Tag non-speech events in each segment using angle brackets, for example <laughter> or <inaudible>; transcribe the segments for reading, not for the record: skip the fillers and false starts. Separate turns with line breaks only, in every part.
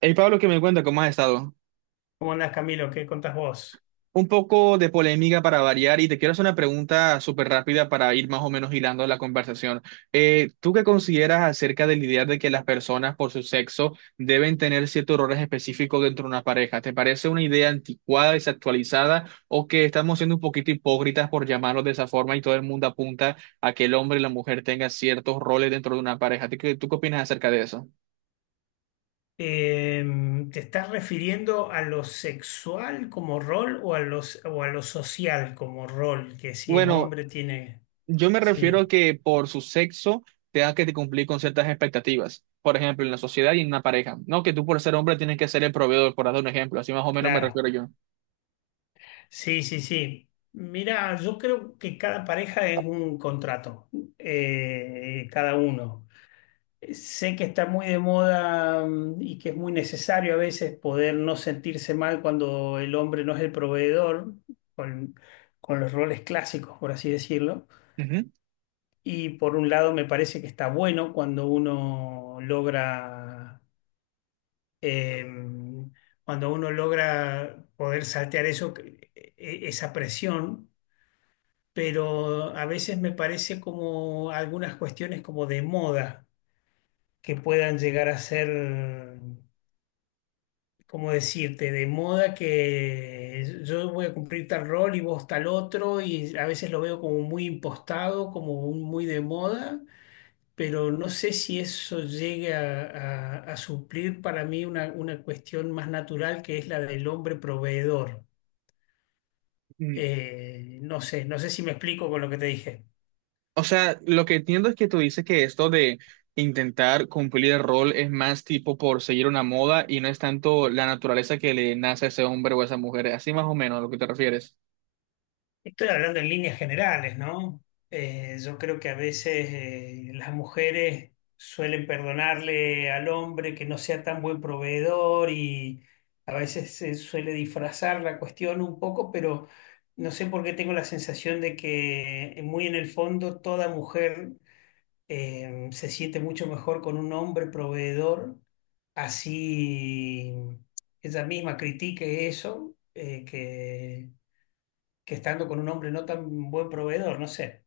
Hey Pablo, que me cuenta cómo has estado.
¿Cómo andás, Camilo? ¿Qué contás vos?
Un poco de polémica para variar y te quiero hacer una pregunta súper rápida para ir más o menos hilando la conversación. ¿Tú qué consideras acerca de la idea de que las personas por su sexo deben tener ciertos roles específicos dentro de una pareja? ¿Te parece una idea anticuada, desactualizada o que estamos siendo un poquito hipócritas por llamarlo de esa forma y todo el mundo apunta a que el hombre y la mujer tengan ciertos roles dentro de una pareja? ¿Tú qué opinas acerca de eso?
¿Te estás refiriendo a lo sexual como rol o a lo social como rol? Que si es
Bueno,
hombre tiene...
yo me refiero
Sí,
a que por su sexo tengas que cumplir con ciertas expectativas. Por ejemplo, en la sociedad y en una pareja. No que tú por ser hombre tienes que ser el proveedor, por dar un ejemplo. Así más o menos me
claro.
refiero yo.
Sí, sí, sí. Mira, yo creo que cada pareja es un contrato, cada uno. Sé que está muy de moda y que es muy necesario a veces poder no sentirse mal cuando el hombre no es el proveedor, con, con los roles clásicos, por así decirlo.
Ujú.
Y por un lado me parece que está bueno cuando em, cuando uno logra poder saltear eso, esa presión, pero a veces me parece como algunas cuestiones como de moda que puedan llegar a ser, como decirte, de moda que yo voy a cumplir tal rol y vos tal otro, y a veces lo veo como muy impostado, muy de moda, pero no sé si eso llegue a, a suplir para mí una cuestión más natural que es la del hombre proveedor.
Mm.
No sé, no sé si me explico con lo que te dije.
O sea, lo que entiendo es que tú dices que esto de intentar cumplir el rol es más tipo por seguir una moda y no es tanto la naturaleza que le nace a ese hombre o a esa mujer. Así más o menos a lo que te refieres.
Estoy hablando en líneas generales, ¿no? Yo creo que a veces, las mujeres suelen perdonarle al hombre que no sea tan buen proveedor y a veces se suele disfrazar la cuestión un poco, pero no sé por qué tengo la sensación de que muy en el fondo toda mujer, se siente mucho mejor con un hombre proveedor, así ella misma critique eso, que estando con un hombre no tan buen proveedor, no sé.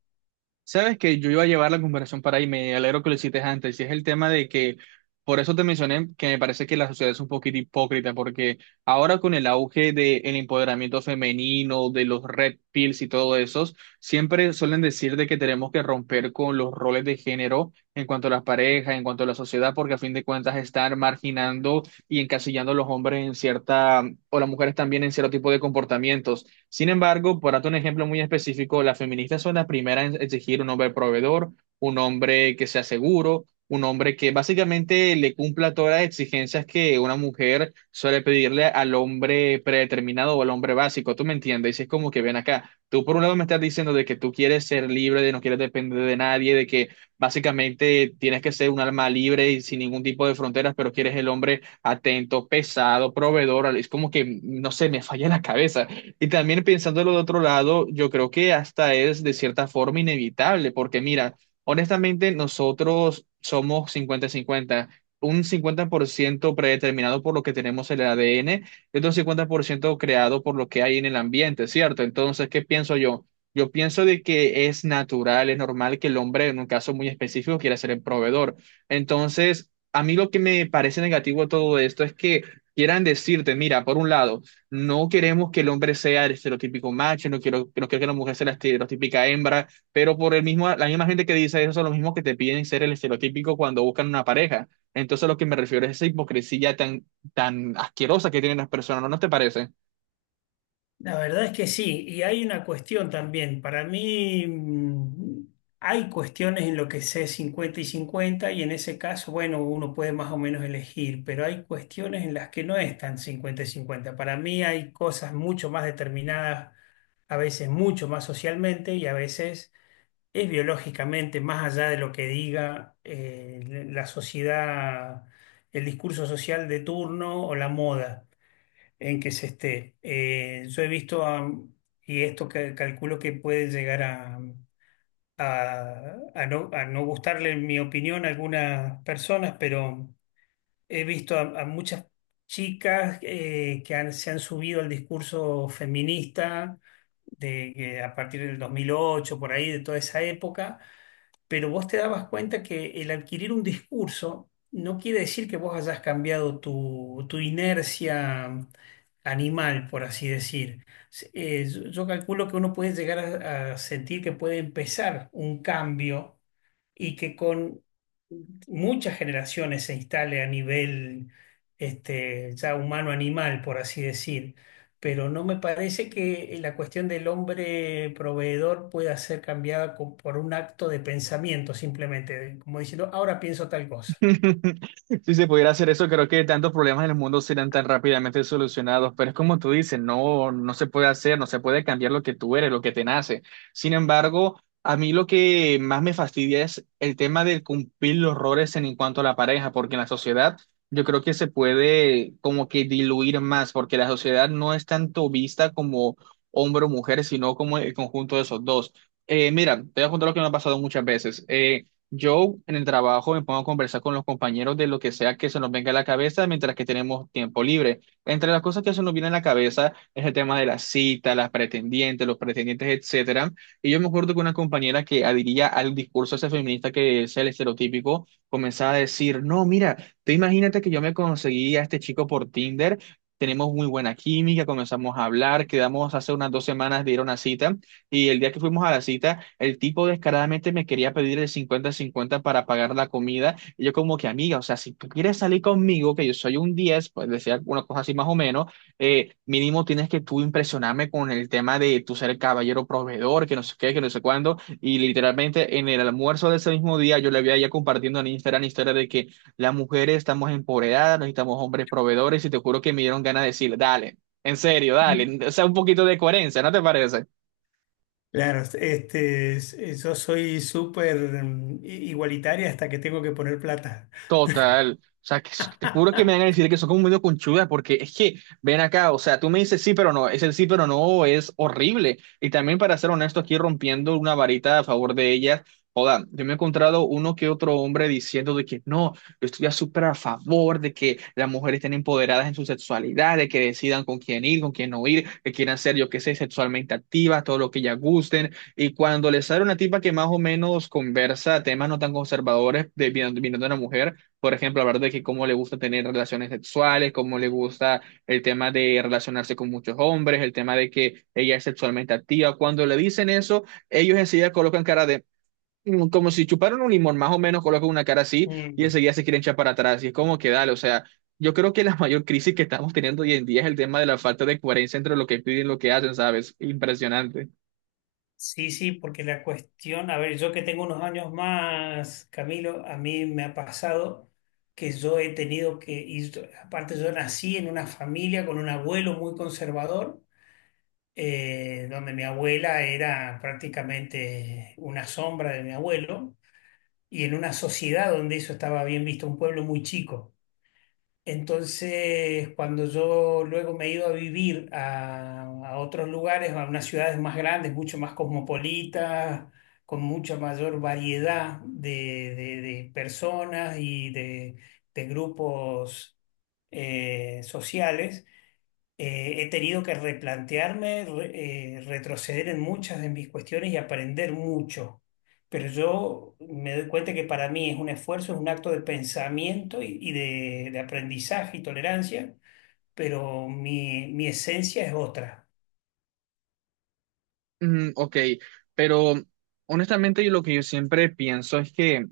Sabes que yo iba a llevar la comparación para ahí, me alegro que lo hiciste antes, y es el tema de que, por eso te mencioné que me parece que la sociedad es un poquito hipócrita, porque ahora con el auge del empoderamiento femenino, de los red pills y todo eso, siempre suelen decir de que tenemos que romper con los roles de género en cuanto a las parejas, en cuanto a la sociedad, porque a fin de cuentas están marginando y encasillando a los hombres en cierta, o las mujeres también en cierto tipo de comportamientos. Sin embargo, por darte un ejemplo muy específico, las feministas son las primeras en exigir un hombre proveedor, un hombre que sea seguro, un hombre que básicamente le cumpla todas las exigencias que una mujer suele pedirle al hombre predeterminado o al hombre básico. ¿Tú me entiendes? Y es como que ven acá. Tú por un lado me estás diciendo de que tú quieres ser libre, de no quieres depender de nadie, de que básicamente tienes que ser un alma libre y sin ningún tipo de fronteras, pero quieres el hombre atento, pesado, proveedor. Es como que, no sé, me falla la cabeza. Y también pensándolo de otro lado, yo creo que hasta es de cierta forma inevitable, porque mira, honestamente nosotros somos 50 cincuenta un 50% predeterminado por lo que tenemos en el ADN y otro 50% creado por lo que hay en el ambiente, ¿cierto? Entonces, ¿qué pienso yo? Yo pienso de que es natural, es normal que el hombre, en un caso muy específico, quiera ser el proveedor. Entonces, a mí lo que me parece negativo de todo esto es que quieran decirte, mira, por un lado, no queremos que el hombre sea el estereotípico macho, no quiero, no quiero que la mujer sea la estereotípica hembra, pero por el mismo, la misma gente que dice eso son los mismos que te piden ser el estereotípico cuando buscan una pareja. Entonces, a lo que me refiero es esa hipocresía tan, tan asquerosa que tienen las personas, ¿No te parece?
La verdad es que sí, y hay una cuestión también. Para mí hay cuestiones en lo que sé 50 y 50 y en ese caso, bueno, uno puede más o menos elegir, pero hay cuestiones en las que no es tan 50 y 50. Para mí hay cosas mucho más determinadas, a veces mucho más socialmente y a veces es biológicamente, más allá de lo que diga la sociedad, el discurso social de turno o la moda en que se esté. Yo he visto, y esto que calculo que puede llegar a, a no gustarle mi opinión a algunas personas, pero he visto a muchas chicas que se han subido al discurso feminista de, que a partir del 2008 por ahí, de toda esa época, pero vos te dabas cuenta que el adquirir un discurso no quiere decir que vos hayas cambiado tu inercia animal, por así decir. Yo, yo calculo que uno puede llegar a sentir que puede empezar un cambio y que con muchas generaciones se instale a nivel ya humano-animal, por así decir, pero no me parece que la cuestión del hombre proveedor pueda ser cambiada por un acto de pensamiento, simplemente, como diciendo, ahora pienso tal cosa.
<laughs> Si se pudiera hacer eso, creo que tantos problemas en el mundo serían tan rápidamente solucionados, pero es como tú dices, no, no se puede hacer, no se puede cambiar lo que tú eres, lo que te nace. Sin embargo, a mí lo que más me fastidia es el tema de cumplir los roles en cuanto a la pareja, porque en la sociedad yo creo que se puede como que diluir más, porque la sociedad no es tanto vista como hombre o mujer, sino como el conjunto de esos dos. Mira, te voy a contar lo que me ha pasado muchas veces. Yo en el trabajo me pongo a conversar con los compañeros de lo que sea que se nos venga a la cabeza mientras que tenemos tiempo libre. Entre las cosas que se nos viene a la cabeza es el tema de las citas, las pretendientes, los pretendientes, etcétera. Y yo me acuerdo que una compañera que adhería al discurso ese feminista que es el estereotípico, comenzaba a decir, no, mira, tú imagínate que yo me conseguí a este chico por Tinder. Tenemos muy buena química, comenzamos a hablar, quedamos hace unas 2 semanas de ir a una cita y el día que fuimos a la cita, el tipo descaradamente me quería pedir el 50 cincuenta para pagar la comida. Y yo como que, amiga, o sea, si tú quieres salir conmigo, que yo soy un 10 pues decía una cosa así más o menos, mínimo tienes que tú impresionarme con el tema de tu ser el caballero proveedor, que no sé qué, que no sé cuándo. Y literalmente en el almuerzo de ese mismo día yo le había ya compartiendo en Instagram historia de que las mujeres estamos empoderadas, necesitamos hombres proveedores y te juro que me dieron ganas de decir, dale, en serio, dale, o sea, un poquito de coherencia, ¿no te parece?
Claro, este, yo soy súper igualitaria hasta que tengo que poner plata.
Total. O sea, que, s- te juro que me van a
<laughs>
decir que son como medio conchudas, porque es que, ven acá, o sea, tú me dices sí, pero no, es el sí, pero no, es horrible. Y también, para ser honesto, aquí rompiendo una varita a favor de ellas, joda, yo me he encontrado uno que otro hombre diciendo de que no, yo estoy ya súper a favor de que las mujeres estén empoderadas en su sexualidad, de que decidan con quién ir, con quién no ir, que quieran ser, yo qué sé, sexualmente activas, todo lo que ellas gusten. Y cuando les sale una tipa que más o menos conversa temas no tan conservadores de, viniendo de una mujer, por ejemplo, hablar de que cómo le gusta tener relaciones sexuales, cómo le gusta el tema de relacionarse con muchos hombres, el tema de que ella es sexualmente activa. Cuando le dicen eso, ellos enseguida colocan cara de, mm, como si chuparan un limón, más o menos colocan una cara así y
Mm,
enseguida se quieren echar para atrás. Y es como que dale, o sea, yo creo que la mayor crisis que estamos teniendo hoy en día es el tema de la falta de coherencia entre lo que piden y lo que hacen, ¿sabes? Impresionante.
sí, sí, porque la cuestión, a ver, yo que tengo unos años más, Camilo, a mí me ha pasado que yo he tenido que, y aparte yo nací en una familia con un abuelo muy conservador, donde mi abuela era prácticamente una sombra de mi abuelo, y en una sociedad donde eso estaba bien visto, un pueblo muy chico. Entonces, cuando yo luego me he ido a vivir a otros lugares, a unas ciudades más grandes, mucho más cosmopolitas, con mucha mayor variedad de personas y de grupos sociales, he tenido que replantearme, retroceder en muchas de mis cuestiones y aprender mucho. Pero yo me doy cuenta que para mí es un esfuerzo, es un acto de pensamiento y de aprendizaje y tolerancia, pero mi esencia es otra.
Mm, ok, pero honestamente yo lo que yo siempre pienso es que...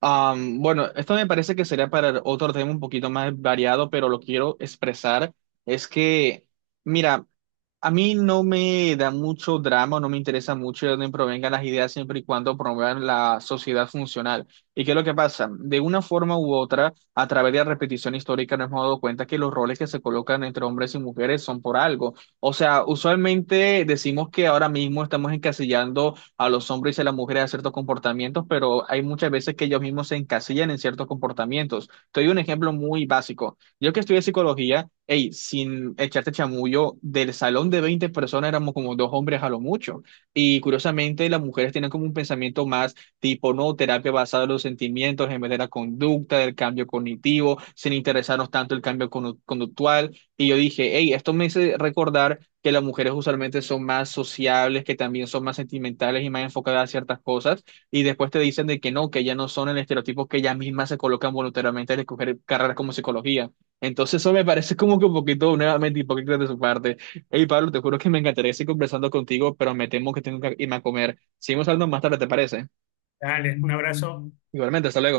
Bueno, esto me parece que sería para otro tema un poquito más variado, pero lo quiero expresar. Es que, mira, a mí no me da mucho drama, no me interesa mucho de dónde provengan las ideas siempre y cuando promuevan la sociedad funcional. ¿Y qué es lo que pasa? De una forma u otra, a través de la repetición histórica, nos hemos dado cuenta que los roles que se colocan entre hombres y mujeres son por algo. O sea, usualmente decimos que ahora mismo estamos encasillando a los hombres y a las mujeres a ciertos comportamientos, pero hay muchas veces que ellos mismos se encasillan en ciertos comportamientos. Te doy un ejemplo muy básico. Yo que estudié psicología, hey, sin echarte chamullo, del salón de 20 personas éramos como dos hombres a lo mucho. Y curiosamente, las mujeres tienen como un pensamiento más tipo, no, terapia basada en los sentimientos en vez de la conducta, del cambio cognitivo, sin interesarnos tanto el cambio conductual. Y yo dije, hey, esto me hace recordar que las mujeres usualmente son más sociables, que también son más sentimentales y más enfocadas a ciertas cosas, y después te dicen de que no, que ya no son el estereotipo que ellas mismas se colocan voluntariamente al escoger carreras como psicología. Entonces eso me parece como que un poquito nuevamente hipócrita de su parte. Hey Pablo, te juro que me encantaría seguir conversando contigo, pero me temo que tengo que irme a comer. Seguimos hablando más tarde, ¿te parece?
Dale, un abrazo.
Igualmente, hasta luego.